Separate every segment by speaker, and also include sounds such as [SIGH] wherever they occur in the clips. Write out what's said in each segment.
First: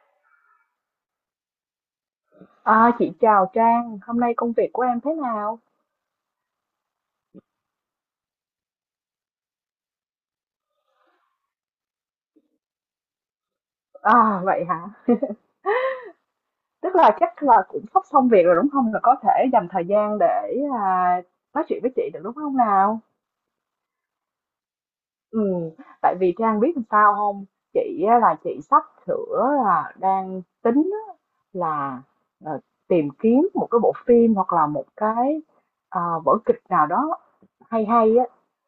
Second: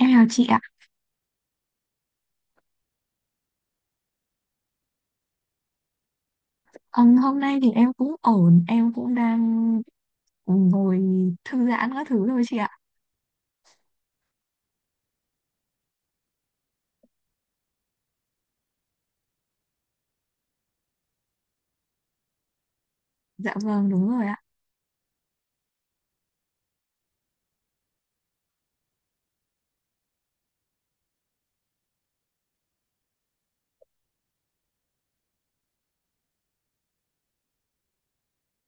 Speaker 1: Em chào chị ạ.
Speaker 2: Chị chào Trang, hôm nay công việc của em thế nào?
Speaker 1: Hôm nay thì em cũng ổn, em cũng đang ngồi thư giãn các thứ thôi chị ạ.
Speaker 2: À, vậy hả? Tức là chắc là cũng sắp xong việc rồi đúng không? Là có thể dành thời gian để à, nói chuyện với chị được đúng không nào?
Speaker 1: Dạ vâng, đúng rồi ạ.
Speaker 2: Ừ, Tại vì Trang biết làm sao không? Chị á, là chị sắp sửa là đang tính á, là ờ, tìm kiếm một cái bộ phim hoặc là một cái vở kịch nào đó hay hay á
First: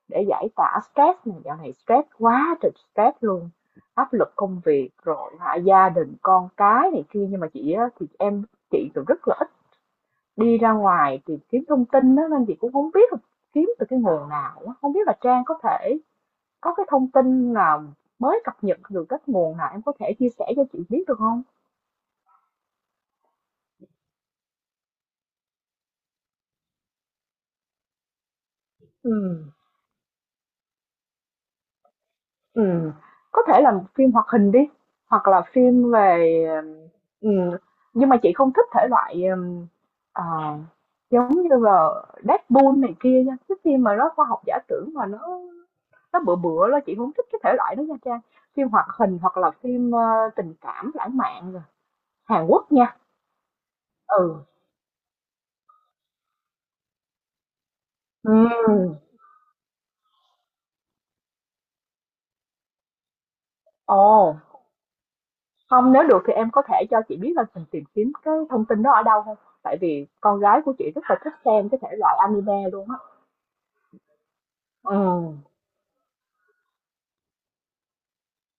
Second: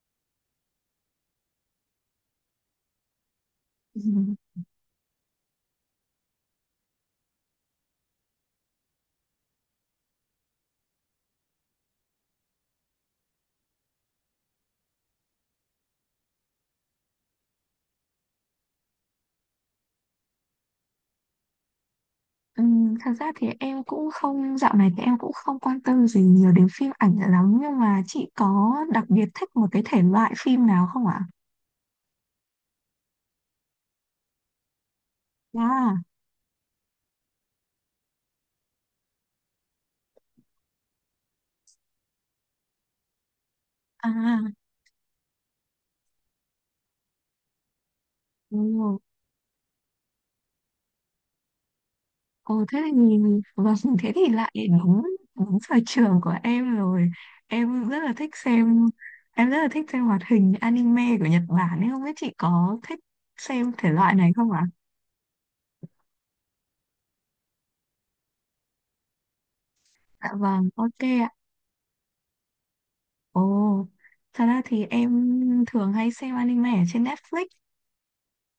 Speaker 2: để giải tỏa stress này, dạo này stress quá trời stress luôn,
Speaker 1: [LAUGHS]
Speaker 2: áp lực
Speaker 1: Ừm,
Speaker 2: công việc rồi hả, gia đình con cái này kia. Nhưng mà chị á, thì em chị cũng rất là ít đi ra ngoài tìm kiếm thông tin đó nên chị cũng không biết là kiếm từ cái nguồn nào á. Không biết là Trang có thể có cái thông tin nào mới cập nhật được, các nguồn nào em có thể chia sẻ cho chị biết được không?
Speaker 1: thật ra thì em cũng không, dạo này thì em cũng không quan tâm gì nhiều đến phim ảnh lắm, nhưng mà chị có đặc
Speaker 2: Ừ.
Speaker 1: biệt thích một cái thể loại phim nào không ạ?
Speaker 2: Ừm, có thể là một phim hoạt hình đi, hoặc là phim
Speaker 1: À,
Speaker 2: về, ừm nhưng mà chị không thích thể loại, ờ, giống như là Deadpool này kia nha, cái phim mà
Speaker 1: à,
Speaker 2: nó khoa học giả tưởng mà nó bựa bựa đó, chị không thích cái thể loại đó nha Trang. Phim hoạt
Speaker 1: đúng.
Speaker 2: hình hoặc là phim tình cảm lãng mạn rồi, Hàn
Speaker 1: Ồ
Speaker 2: Quốc
Speaker 1: thế
Speaker 2: nha.
Speaker 1: thì vâng, [LAUGHS] thế thì
Speaker 2: Ừ,
Speaker 1: lại đúng đúng sở trường của em rồi. Em rất là thích
Speaker 2: ừm,
Speaker 1: xem Em rất là thích xem hoạt hình anime của Nhật Bản, nên không biết chị có thích xem thể
Speaker 2: Ồ,
Speaker 1: loại này không ạ?
Speaker 2: không, nếu được thì em có thể cho chị biết là mình tìm kiếm cái thông tin đó ở đâu không? Tại vì
Speaker 1: Dạ
Speaker 2: con gái
Speaker 1: vâng,
Speaker 2: của chị
Speaker 1: ok
Speaker 2: rất là
Speaker 1: ạ.
Speaker 2: thích xem cái thể loại anime luôn á.
Speaker 1: Ồ, thật ra thì
Speaker 2: Ồ.
Speaker 1: em thường hay xem anime ở trên Netflix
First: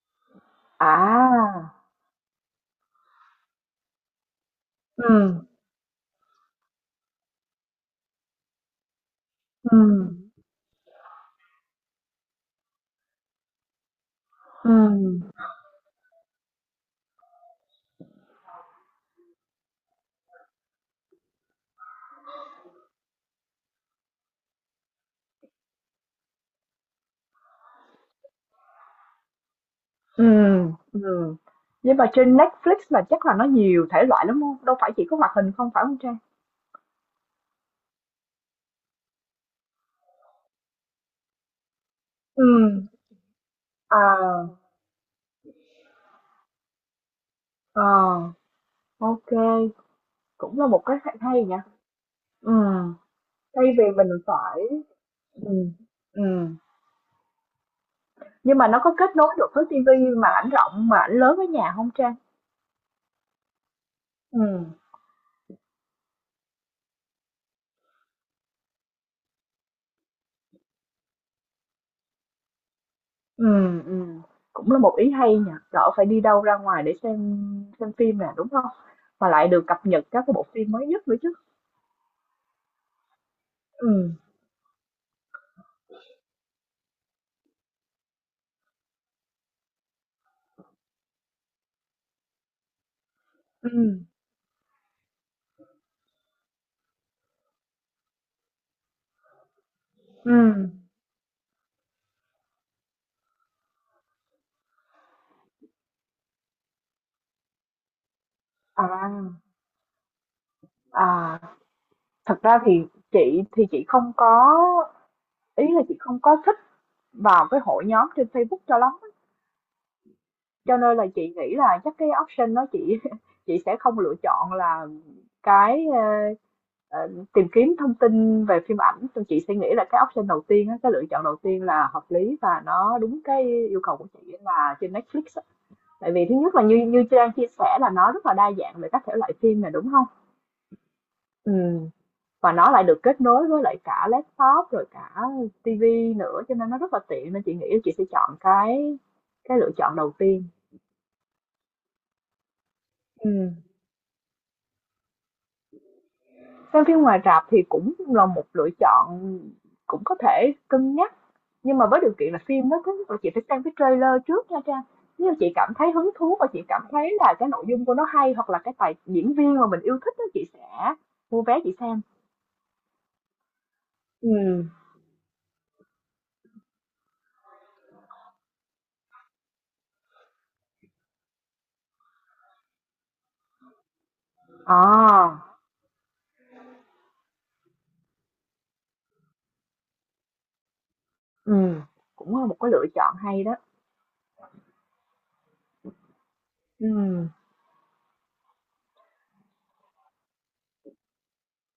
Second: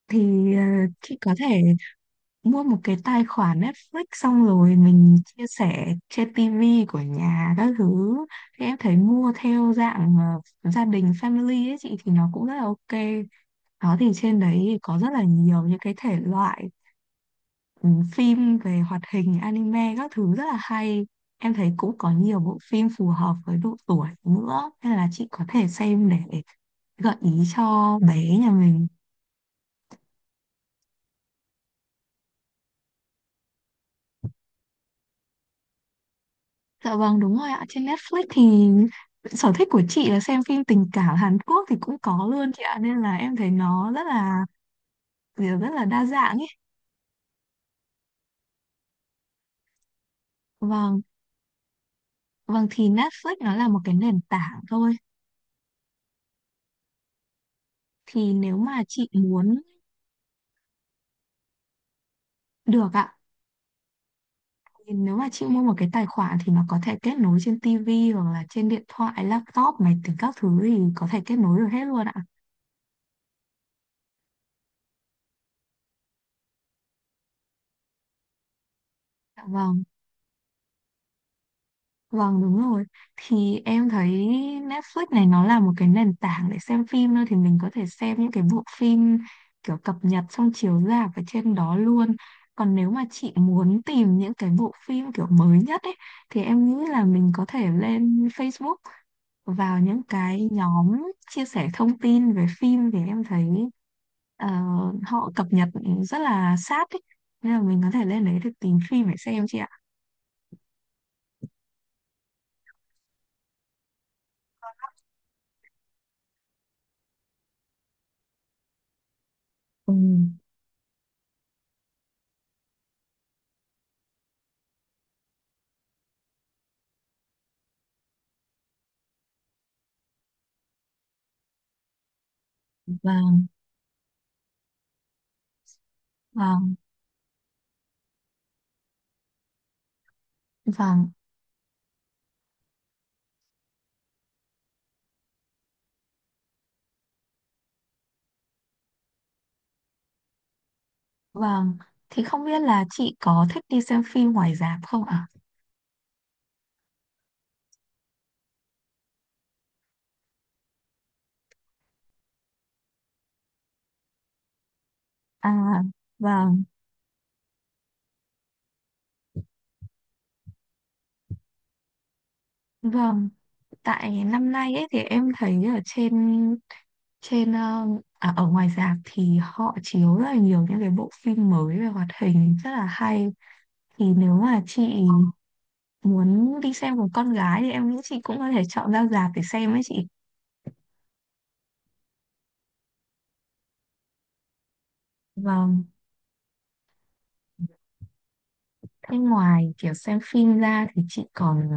Speaker 1: thì chị có thể
Speaker 2: À.
Speaker 1: mua một cái tài khoản Netflix xong rồi mình
Speaker 2: Ừm,
Speaker 1: chia sẻ trên TV của nhà các thứ, thì em thấy mua theo
Speaker 2: ừm,
Speaker 1: dạng gia đình family ấy chị thì nó cũng rất là ok đó. Thì trên đấy thì có rất
Speaker 2: ừm,
Speaker 1: là nhiều những cái thể loại, ừ, phim về hoạt hình anime các thứ rất là hay. Em thấy cũng có nhiều bộ phim phù hợp với độ tuổi nữa, nên là chị có thể xem để gợi ý cho bé nhà mình.
Speaker 2: ừm, ừm. Nhưng mà trên Netflix là chắc là nó nhiều thể loại lắm hông? Đâu phải chỉ có hoạt hình không, phải không Trang?
Speaker 1: Dạ vâng đúng rồi ạ. Trên Netflix thì sở thích của chị là xem phim tình cảm Hàn Quốc thì cũng có luôn chị ạ.
Speaker 2: Ừm.
Speaker 1: Nên là em thấy nó rất là
Speaker 2: À,
Speaker 1: kiểu rất là đa dạng ấy.
Speaker 2: à, ok, cũng là một cái
Speaker 1: Vâng,
Speaker 2: hay hay nhỉ?
Speaker 1: vâng, thì
Speaker 2: Ừm.
Speaker 1: Netflix nó
Speaker 2: Thay
Speaker 1: là một
Speaker 2: vì
Speaker 1: cái
Speaker 2: mình
Speaker 1: nền
Speaker 2: phải
Speaker 1: tảng thôi.
Speaker 2: ừm, ừm,
Speaker 1: Thì nếu
Speaker 2: nhưng mà nó
Speaker 1: mà
Speaker 2: có
Speaker 1: chị
Speaker 2: kết nối được
Speaker 1: muốn
Speaker 2: với ti vi màn ảnh rộng, mà ảnh lớn ở nhà không Trang?
Speaker 1: được ạ,
Speaker 2: Ừm.
Speaker 1: thì nếu mà chị mua một cái tài khoản thì nó có thể kết nối trên TV hoặc là trên điện thoại, laptop, máy tính các thứ thì có thể kết nối được hết luôn ạ.
Speaker 2: Ừm, ừm, cũng là một ý hay nhỉ, đỡ phải đi đâu ra ngoài để xem phim nè, đúng không? Mà
Speaker 1: Dạ
Speaker 2: lại được
Speaker 1: vâng,
Speaker 2: cập nhật các cái bộ phim mới nhất nữa chứ.
Speaker 1: vâng đúng rồi. Thì em thấy
Speaker 2: Ừm,
Speaker 1: Netflix này nó là một cái nền tảng để xem phim thôi. Thì mình có thể xem những cái bộ phim kiểu cập nhật xong chiếu rạp ở trên đó luôn. Còn nếu mà chị muốn
Speaker 2: ừm,
Speaker 1: tìm những cái bộ phim kiểu mới nhất ấy, thì em nghĩ là mình có thể lên Facebook vào những cái
Speaker 2: ừm.
Speaker 1: nhóm chia sẻ thông tin về phim. Thì em thấy ờ, họ cập nhật rất là sát ấy. Nên là mình có thể lên đấy để tìm phim
Speaker 2: À,
Speaker 1: để xem chị ạ.
Speaker 2: à, thật ra thì chị không có, ý là chị không có thích vào cái hội nhóm trên Facebook cho lắm,
Speaker 1: Ừ,
Speaker 2: cho nên là chị nghĩ là chắc cái option đó chị [LAUGHS] chị sẽ không lựa chọn là cái, Ờ, tìm kiếm thông tin về phim ảnh thì chị suy nghĩ là cái option đầu tiên á, cái lựa chọn đầu tiên là hợp lý và nó đúng cái
Speaker 1: vâng.
Speaker 2: yêu cầu của chị là trên Netflix á. Tại vì thứ nhất là
Speaker 1: Vâng.
Speaker 2: như như Trang chia sẻ là nó rất là đa dạng về các thể loại phim này, đúng không?
Speaker 1: Vâng,
Speaker 2: Ừ. Và nó lại được kết nối với lại cả laptop rồi cả TV nữa cho nên nó rất là tiện, nên chị nghĩ chị sẽ chọn cái lựa chọn đầu tiên.
Speaker 1: vâng. Thì không biết là chị có
Speaker 2: Ừ.
Speaker 1: thích đi xem phim ngoài rạp không ạ?
Speaker 2: Xem phim ngoài rạp thì cũng là một lựa chọn, cũng có thể cân nhắc. Nhưng mà với điều kiện là phim nó cứ chị phải xem cái trailer trước nha Trang. Nếu
Speaker 1: À,
Speaker 2: chị cảm thấy hứng thú và chị
Speaker 1: vâng,
Speaker 2: cảm thấy là cái nội dung của nó hay hoặc là cái tài diễn viên mà mình yêu thích đó, chị sẽ mua vé chị xem.
Speaker 1: vâng. Tại
Speaker 2: ừ
Speaker 1: năm nay ấy thì em thấy ở trên trên ờ, à, ở ngoài rạp thì họ chiếu rất là nhiều những cái bộ phim mới về hoạt hình rất là hay. Thì nếu mà chị
Speaker 2: À,
Speaker 1: muốn đi xem cùng con gái thì em nghĩ chị cũng có thể chọn ra rạp để xem ấy chị.
Speaker 2: ừ, cũng là một cái lựa chọn hay đó.
Speaker 1: Vâng.
Speaker 2: ừ
Speaker 1: Thế ngoài kiểu xem phim ra thì chị còn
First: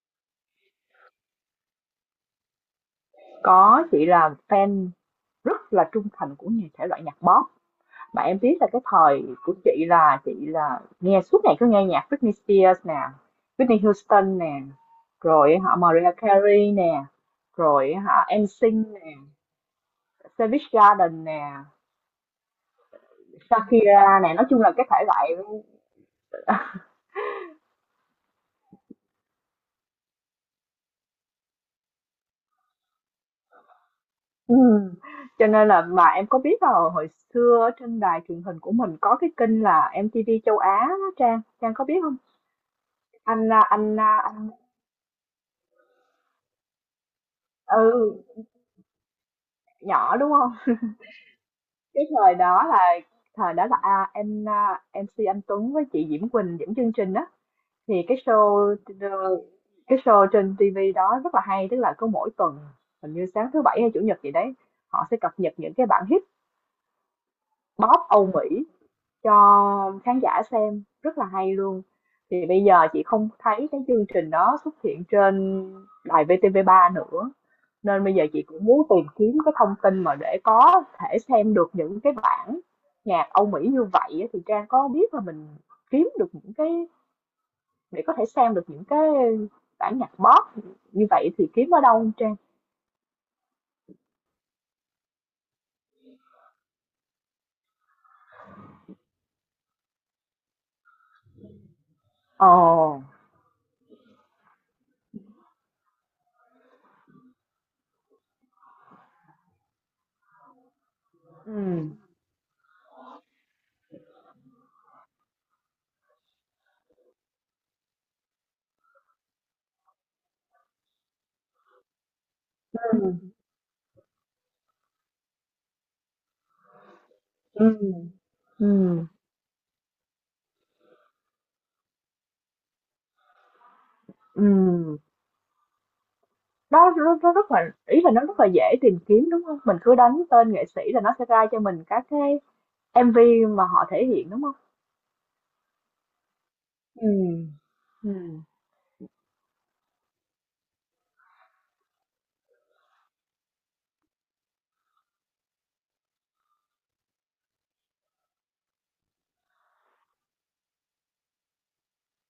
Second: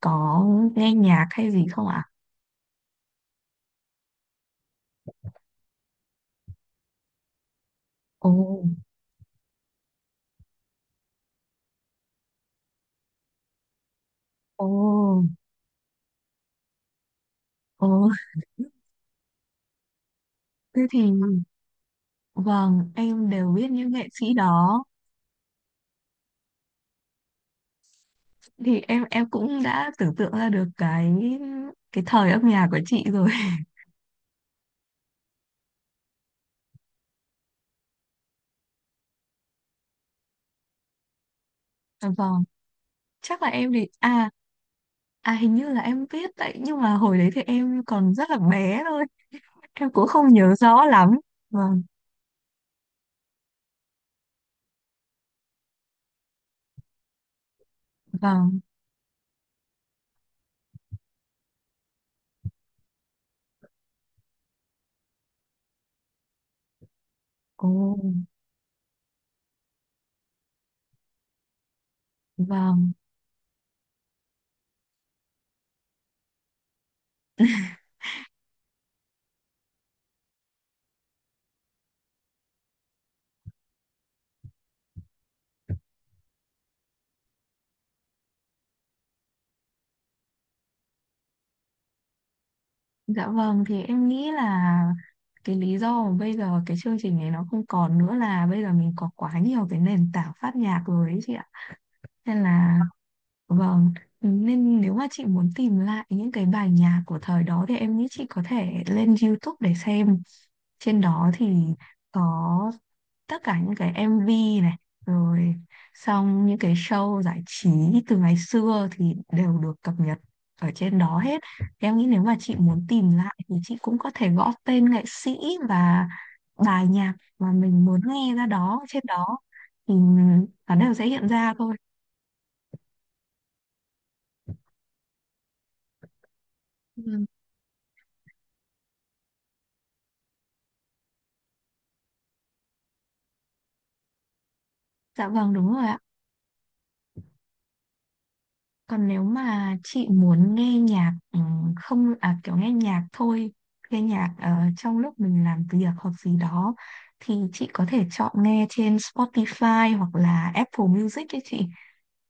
Speaker 1: có nghe nhạc hay gì không ạ?
Speaker 2: Có, chị là fan rất là trung thành của nhà thể loại nhạc pop. Mà
Speaker 1: Ồ,
Speaker 2: em biết là cái thời của chị là nghe suốt ngày, cứ nghe nhạc Britney Spears nè, Whitney Houston nè,
Speaker 1: ồ.
Speaker 2: rồi họ Mariah Carey nè,
Speaker 1: Ồ,
Speaker 2: rồi họ NSYNC nè, Savage
Speaker 1: thế thì
Speaker 2: Garden nè,
Speaker 1: vâng, em đều biết những nghệ
Speaker 2: Shakira
Speaker 1: sĩ
Speaker 2: nè, nói chung là
Speaker 1: đó.
Speaker 2: cái thể loại.
Speaker 1: Thì em cũng đã tưởng tượng ra được cái thời âm nhạc của chị rồi. [LAUGHS]
Speaker 2: ừ. Cho nên là mà em có biết là hồi xưa ở trên đài truyền hình của mình có cái kênh là MTV châu Á đó Trang, Trang có biết không?
Speaker 1: Vâng, chắc là
Speaker 2: Anh anh
Speaker 1: em thì
Speaker 2: anh, anh
Speaker 1: hình như là em biết đấy, nhưng mà hồi đấy thì em còn rất là
Speaker 2: ừ,
Speaker 1: bé thôi, em cũng
Speaker 2: nhỏ
Speaker 1: không
Speaker 2: đúng
Speaker 1: nhớ
Speaker 2: không?
Speaker 1: rõ lắm. Vâng,
Speaker 2: Cái thời đó là MC Anh Tuấn với chị Diễm Quỳnh dẫn chương trình đó, thì cái
Speaker 1: vâng.
Speaker 2: show ờ, cái show trên TV đó rất là hay, tức là cứ mỗi tuần, hình như sáng thứ bảy hay chủ nhật gì đấy, họ sẽ cập nhật những cái bản hit
Speaker 1: Ồ,
Speaker 2: pop Âu Mỹ cho khán giả xem, rất là hay luôn. Thì bây giờ
Speaker 1: vâng.
Speaker 2: chị không thấy cái chương trình đó xuất hiện trên đài VTV3 nữa, nên bây giờ chị cũng muốn tìm kiếm cái thông tin mà để có thể xem được những cái bản nhạc Âu Mỹ như vậy, thì Trang có biết là mình kiếm được những cái để có thể xem được những cái bản nhạc pop như vậy thì kiếm ở đâu không Trang?
Speaker 1: Dạ vâng, thì em nghĩ là cái lý do mà bây giờ cái chương trình này nó không còn nữa là bây giờ mình có quá nhiều cái nền tảng phát nhạc rồi ấy chị ạ. Nên
Speaker 2: Ồ.
Speaker 1: là vâng, nên nếu mà chị muốn tìm lại những cái bài nhạc của thời đó thì em nghĩ chị có thể lên YouTube để xem. Trên đó thì
Speaker 2: Ừ.
Speaker 1: có tất cả những cái MV này, rồi xong những cái show giải trí từ ngày xưa thì đều được cập nhật ở trên đó hết. Thì em nghĩ nếu mà chị muốn tìm
Speaker 2: Ừ.
Speaker 1: lại thì chị cũng có thể gõ tên nghệ sĩ và bài nhạc mà mình muốn nghe ra
Speaker 2: Ừ.
Speaker 1: đó trên đó thì nó đều sẽ hiện ra thôi.
Speaker 2: Ừ. Nó nó
Speaker 1: Ừ.
Speaker 2: nó rất là, ý là nó rất là dễ tìm kiếm, đúng không? Mình cứ đánh tên nghệ sĩ là nó sẽ ra cho mình các cái MV mà họ thể hiện, đúng không?
Speaker 1: Dạ vâng, đúng rồi ạ.
Speaker 2: ừ ừ
Speaker 1: Còn nếu mà chị muốn nghe nhạc không à kiểu nghe nhạc thôi, nghe nhạc trong lúc mình làm việc hoặc gì đó thì chị có thể chọn nghe trên Spotify hoặc là Apple Music ấy chị.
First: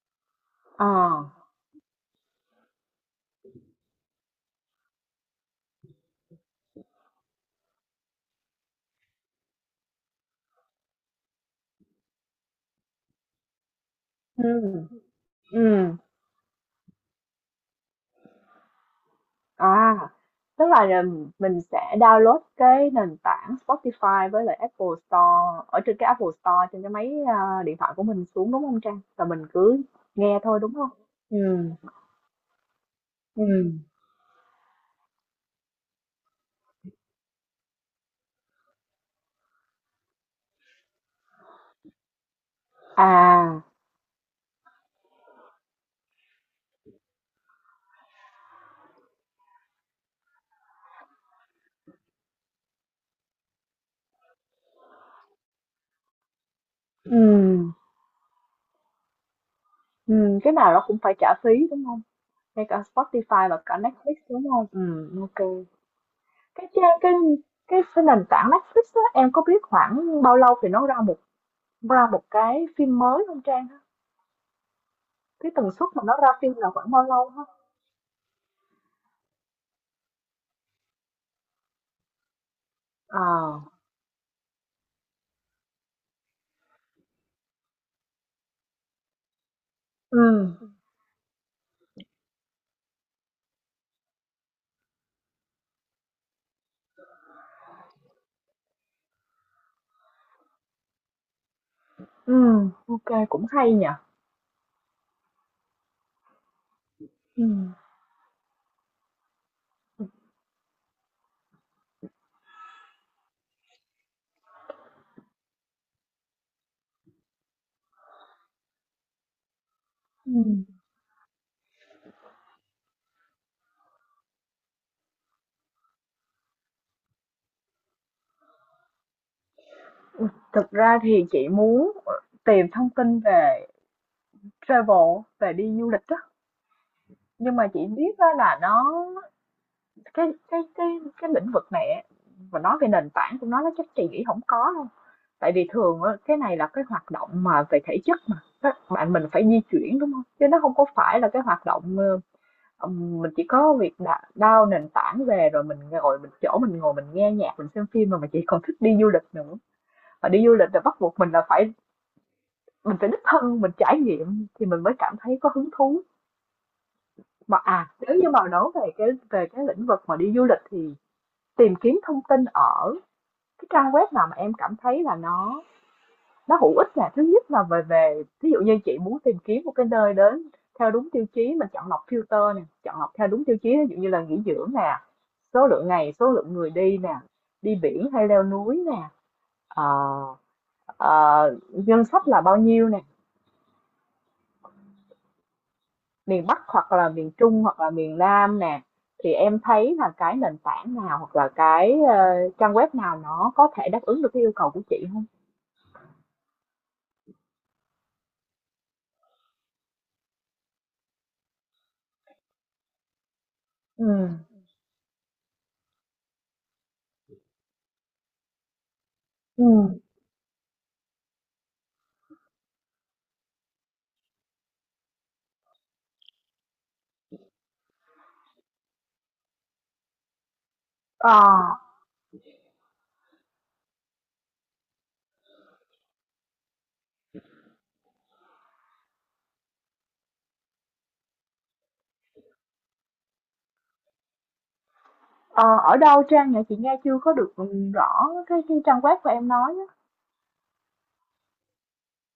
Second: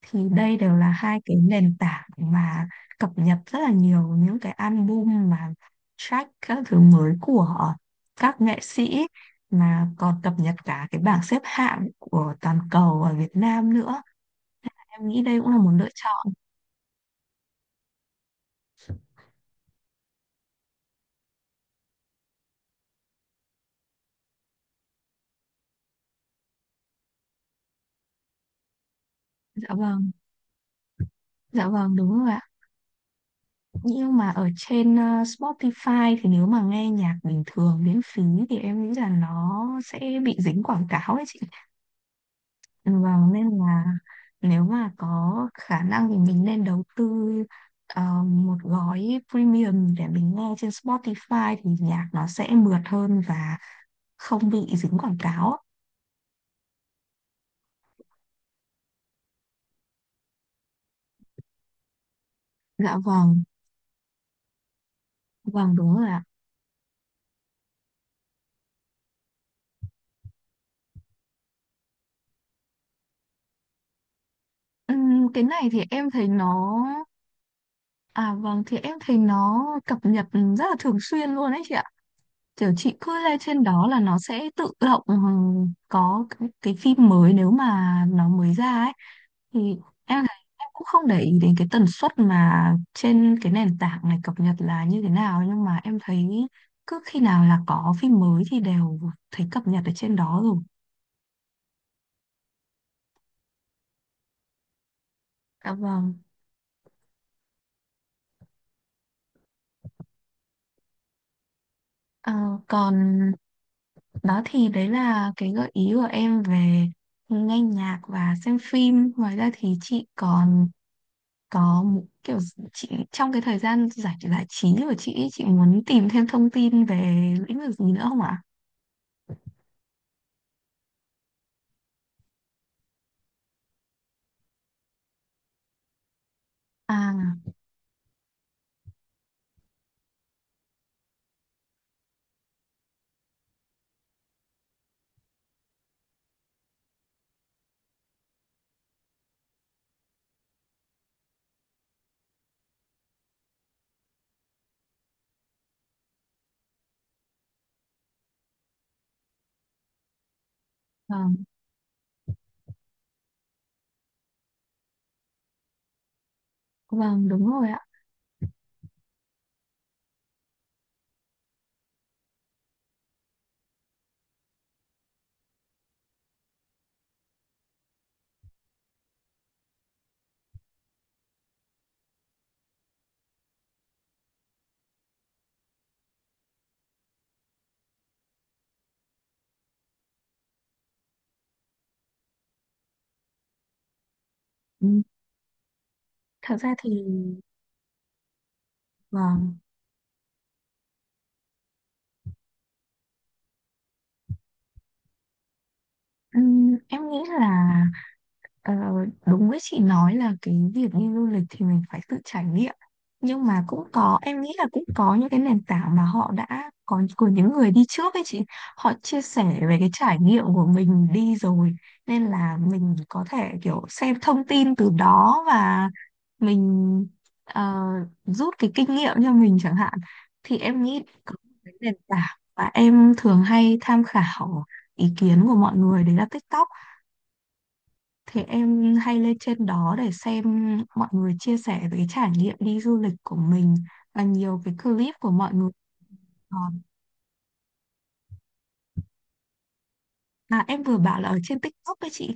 Speaker 1: Thì đây đều là hai
Speaker 2: Ờ.
Speaker 1: cái nền tảng mà cập nhật rất là nhiều những cái album mà track các thứ mới của các nghệ sĩ, mà còn cập nhật cả cái bảng xếp hạng của toàn cầu ở Việt Nam nữa.
Speaker 2: ừ
Speaker 1: Em nghĩ đây cũng là một lựa
Speaker 2: ừ
Speaker 1: chọn.
Speaker 2: à, tức là, mình sẽ download cái nền tảng Spotify với lại Apple Store ở trên cái Apple Store trên cái máy, điện thoại của mình xuống, đúng không Trang? Rồi mình
Speaker 1: Dạ
Speaker 2: cứ
Speaker 1: vâng.
Speaker 2: nghe thôi, đúng không? ừ
Speaker 1: Dạ vâng đúng rồi ạ.
Speaker 2: ừ
Speaker 1: Nhưng mà ở trên Spotify thì nếu mà nghe nhạc bình thường miễn phí thì em nghĩ là nó sẽ bị dính quảng cáo ấy chị. Ừ, vâng nên
Speaker 2: À,
Speaker 1: là nếu mà có khả năng thì mình nên đầu tư một gói premium để mình nghe trên Spotify thì nhạc nó sẽ mượt hơn và không bị dính quảng cáo ạ.
Speaker 2: ừ ừ cái nào nó cũng phải trả phí, đúng không? Ngay cả
Speaker 1: Dạ vâng,
Speaker 2: Spotify và cả Netflix, đúng không? Ok.
Speaker 1: vâng đúng rồi ạ.
Speaker 2: Cái trang cái nền tảng Netflix á, em có biết khoảng bao lâu thì nó ra ra một cái phim mới không Trang?
Speaker 1: Cái
Speaker 2: Cái
Speaker 1: này
Speaker 2: tần
Speaker 1: thì
Speaker 2: suất mà
Speaker 1: em
Speaker 2: nó
Speaker 1: thấy
Speaker 2: ra phim là
Speaker 1: nó
Speaker 2: khoảng bao lâu ha?
Speaker 1: À vâng, thì em thấy nó cập nhật rất là thường xuyên luôn ấy chị ạ. Kiểu chị cứ lên
Speaker 2: à
Speaker 1: trên đó là nó sẽ tự động, có cái phim mới nếu mà nó mới ra ấy, thì em thấy em
Speaker 2: ừm,
Speaker 1: cũng không để ý đến cái tần suất mà trên cái nền tảng này cập nhật là như thế nào, nhưng mà em thấy cứ khi nào là có phim mới thì đều thấy cập nhật ở trên đó rồi.
Speaker 2: ok, cũng hay nhỉ?
Speaker 1: Dạ vâng.
Speaker 2: Ừm,
Speaker 1: Ờ, còn đó thì đấy là cái gợi ý của em về nghe nhạc và xem phim. Ngoài ra thì chị
Speaker 2: ừm.
Speaker 1: còn có một kiểu chị trong cái thời gian giải giải trí của chị ý, chị muốn tìm thêm thông tin về lĩnh vực gì nữa không ạ?
Speaker 2: Thực ra thì chị muốn, tìm thông tin về travel, về đi du lịch á,
Speaker 1: À,
Speaker 2: nhưng mà chị biết á là nó, cái cái cái cái lĩnh vực này á, mà nói về nền tảng của nó chắc chị nghĩ không có đâu. Tại vì thường á, cái này là cái hoạt động mà về thể chất mà, các bạn mình phải di chuyển, đúng không? Chứ nó không có phải là cái hoạt động, mình chỉ có việc đà nền tảng về rồi mình ngồi, mình chỗ mình ngồi mình nghe nhạc, mình xem phim, mà mình chỉ còn thích đi du lịch nữa. Và đi du lịch là bắt buộc mình
Speaker 1: vâng,
Speaker 2: là phải mình phải đích thân mình trải nghiệm thì mình mới cảm thấy có hứng thú.
Speaker 1: vâng đúng
Speaker 2: Mà,
Speaker 1: rồi ạ.
Speaker 2: nếu như mà nói về cái lĩnh vực mà đi du lịch thì tìm kiếm thông tin ở cái trang web nào mà em cảm thấy là nó hữu ích là thứ nhất là về về thí dụ như chị muốn tìm kiếm một cái nơi đến theo đúng tiêu chí mình chọn lọc, filter nè, chọn lọc theo đúng tiêu chí ví dụ như là nghỉ dưỡng nè, số lượng ngày, số lượng người đi nè, đi biển hay leo núi nè, ờ, ờ, ngân sách là bao nhiêu nè,
Speaker 1: Ừ,
Speaker 2: miền
Speaker 1: thật
Speaker 2: Bắc
Speaker 1: ra thì
Speaker 2: hoặc là miền Trung hoặc là miền Nam nè, thì
Speaker 1: vâng,
Speaker 2: em thấy là cái nền tảng nào hoặc là cái trang web nào nó có thể đáp ứng được cái yêu cầu của chị không?
Speaker 1: ừ, em nghĩ là Ờ, đúng với chị nói là cái việc đi du lịch thì mình phải tự trải nghiệm, nhưng mà cũng
Speaker 2: ừ
Speaker 1: có em nghĩ là cũng có những cái nền tảng mà họ đã có của những người đi trước ấy chị, họ chia sẻ về cái
Speaker 2: ừ
Speaker 1: trải nghiệm của mình đi rồi, nên là mình có thể kiểu xem thông tin từ đó và mình ờ, rút cái kinh nghiệm cho mình chẳng hạn. Thì em nghĩ có
Speaker 2: ờ
Speaker 1: một cái nền tảng mà em thường hay tham khảo ý kiến của mọi người đấy là TikTok. Thế em hay lên trên đó để xem mọi người chia sẻ về cái trải nghiệm đi du lịch của mình và nhiều cái clip của mọi người.
Speaker 2: Ờ, ở đâu Trang
Speaker 1: Ờ,
Speaker 2: nhỉ? Chị nghe chưa có được, rõ cái trang web của em nói á.
Speaker 1: à, em vừa bảo là ở trên TikTok đấy chị.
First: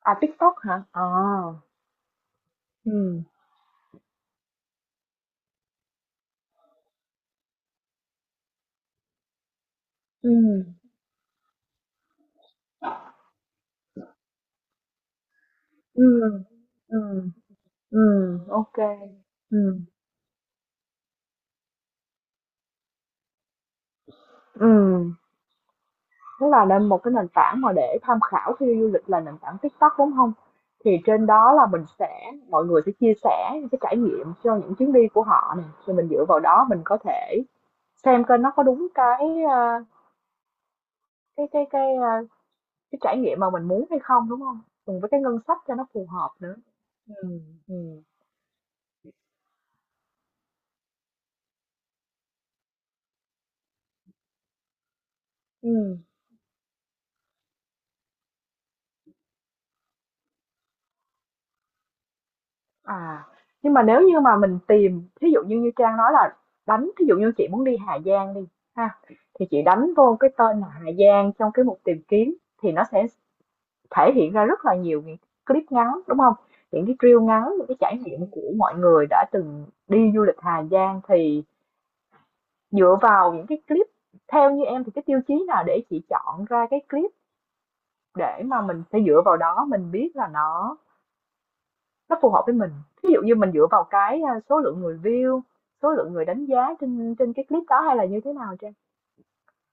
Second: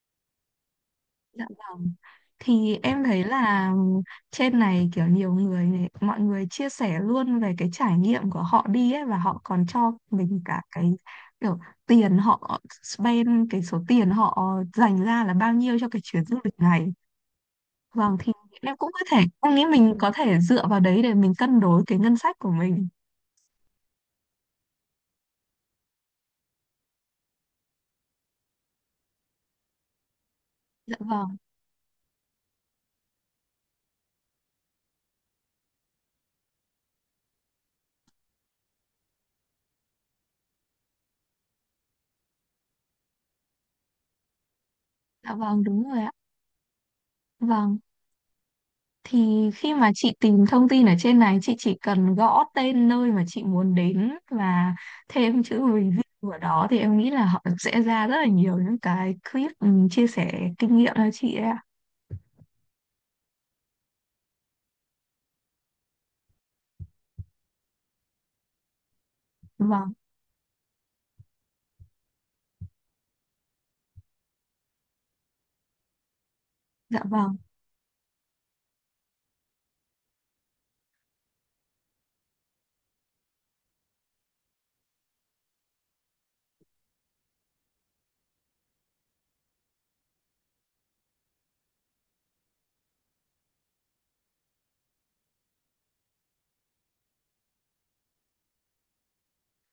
Speaker 2: À, TikTok hả? Ờ.
Speaker 1: Dạ vâng. Thì em
Speaker 2: Ừ.
Speaker 1: thấy là trên này kiểu nhiều người, mọi người chia sẻ luôn về cái trải nghiệm của họ đi ấy, và họ còn cho
Speaker 2: Ừ.
Speaker 1: mình cả cái kiểu tiền họ spend, cái số tiền họ dành ra là bao nhiêu cho cái
Speaker 2: Ừ.
Speaker 1: chuyến du lịch này.
Speaker 2: Ừ.
Speaker 1: Vâng thì
Speaker 2: Ừ.
Speaker 1: em
Speaker 2: Ok.
Speaker 1: cũng có thể em
Speaker 2: Ừ.
Speaker 1: nghĩ mình có thể dựa vào đấy để mình cân đối cái ngân sách của mình.
Speaker 2: Ừ. Tức là nên một cái nền tảng mà để tham khảo khi đi du lịch là nền tảng TikTok, đúng không? Thì
Speaker 1: Dạ
Speaker 2: trên
Speaker 1: vâng,
Speaker 2: đó là mình sẽ, mọi người sẽ chia sẻ những cái trải nghiệm cho những chuyến đi của họ nè, rồi mình dựa vào đó mình có thể xem coi nó có đúng cái, cái cái cái ờ, cái trải nghiệm mà mình muốn hay không, đúng không? Cùng với cái
Speaker 1: dạ
Speaker 2: ngân sách
Speaker 1: vâng
Speaker 2: cho
Speaker 1: đúng
Speaker 2: nó
Speaker 1: rồi
Speaker 2: phù
Speaker 1: ạ.
Speaker 2: hợp nữa. Ừ, ừ,
Speaker 1: Vâng, thì khi mà chị tìm thông tin ở trên này chị chỉ cần gõ tên nơi mà chị muốn đến và thêm chữ review
Speaker 2: ừm,
Speaker 1: vào đó thì em nghĩ là họ sẽ ra rất là nhiều những cái clip, chia sẻ kinh nghiệm cho chị ấy ạ.
Speaker 2: à, nhưng mà nếu như mà mình tìm thí dụ như như Trang nói là đánh thí dụ như chị muốn đi Hà Giang đi ha, thì chị
Speaker 1: Vâng,
Speaker 2: đánh vô cái tên là Hà Giang trong cái mục tìm kiếm, thì nó sẽ thể hiện ra rất là nhiều những clip ngắn, đúng không? Những cái
Speaker 1: dạ
Speaker 2: reel
Speaker 1: vâng.
Speaker 2: ngắn, những cái trải nghiệm của mọi người đã từng đi du lịch Hà Giang, thì dựa vào những cái clip, theo như em thì cái tiêu chí nào để chị chọn ra cái clip, để mà mình phải dựa vào đó mình biết là nó phù hợp với mình. Ví dụ như mình dựa vào cái số lượng người view, số lượng người đánh giá trên trên cái clip đó hay là như thế nào Trang?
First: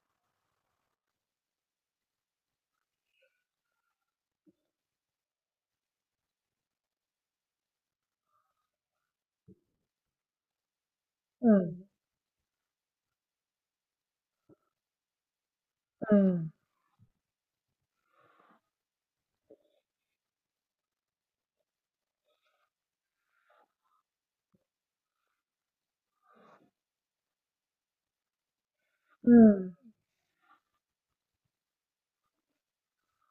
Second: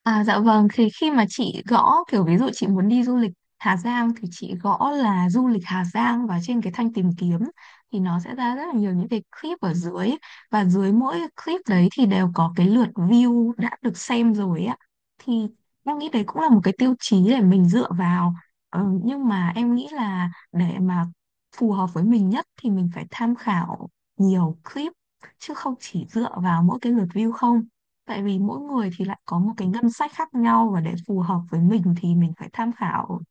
Speaker 1: À, dạ vâng, thì khi mà chị gõ kiểu ví dụ chị muốn đi du lịch Hà Giang thì chị gõ là du lịch Hà Giang và trên cái thanh tìm kiếm thì nó sẽ ra rất là nhiều những cái clip ở dưới, và dưới mỗi clip
Speaker 2: Ừ
Speaker 1: đấy thì đều có cái lượt view đã được xem rồi ạ. Thì em nghĩ
Speaker 2: ừ
Speaker 1: đấy cũng là một cái tiêu chí để mình dựa vào. Ờ, nhưng mà em nghĩ là để mà phù hợp với mình nhất thì mình phải tham khảo nhiều clip chứ không chỉ dựa vào mỗi cái lượt view không. Tại vì mỗi người thì lại
Speaker 2: ừ.
Speaker 1: có một cái ngân sách khác nhau và để phù hợp với mình thì mình phải tham khảo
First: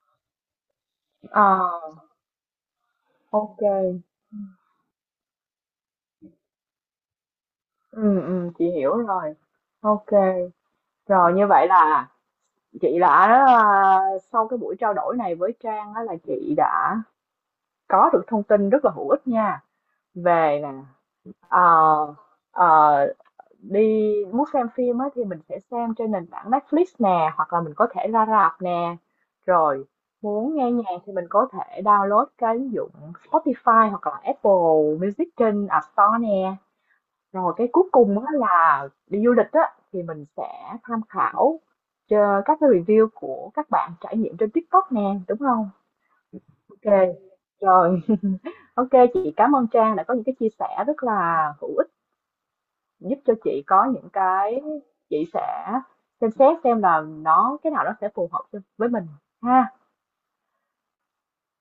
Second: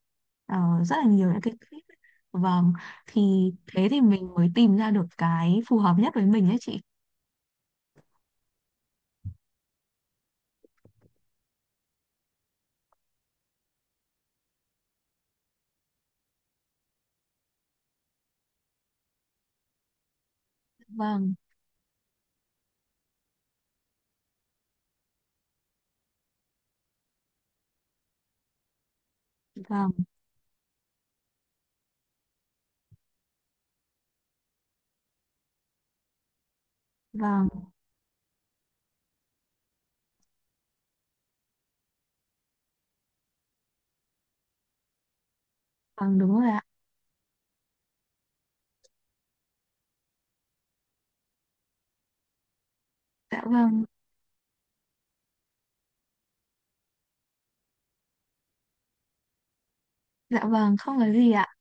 Speaker 1: rất là nhiều những cái clip.
Speaker 2: À,
Speaker 1: Vâng, thì
Speaker 2: ok.
Speaker 1: thế thì
Speaker 2: Ừ
Speaker 1: mình mới tìm ra được cái phù hợp nhất với mình ấy chị.
Speaker 2: ừ chị hiểu rồi. Ok, rồi như vậy là chị đã, a, sau cái buổi trao đổi này với Trang á là chị đã có được thông tin rất là hữu ích nha, về nè,
Speaker 1: Vâng,
Speaker 2: ờ, ờ, đi muốn xem phim á, thì mình sẽ xem trên nền tảng Netflix nè hoặc là mình có thể ra rạp nè, rồi
Speaker 1: vâng,
Speaker 2: muốn nghe nhạc thì mình có thể download cái ứng dụng Spotify hoặc là Apple Music trên App Store nè,
Speaker 1: vâng,
Speaker 2: rồi cái cuối cùng á là đi du lịch á thì mình sẽ tham khảo cho các cái review của các bạn trải nghiệm trên TikTok nè, đúng không?
Speaker 1: vâng đúng rồi ạ.
Speaker 2: Ok, rồi, ok, chị cảm ơn Trang đã có những cái chia sẻ rất là hữu ích, giúp cho
Speaker 1: Dạ
Speaker 2: chị
Speaker 1: vâng,
Speaker 2: có những cái, chị sẽ xem xét xem là nó cái nào nó sẽ phù hợp cho với mình ha.
Speaker 1: dạ vâng, không có gì ạ.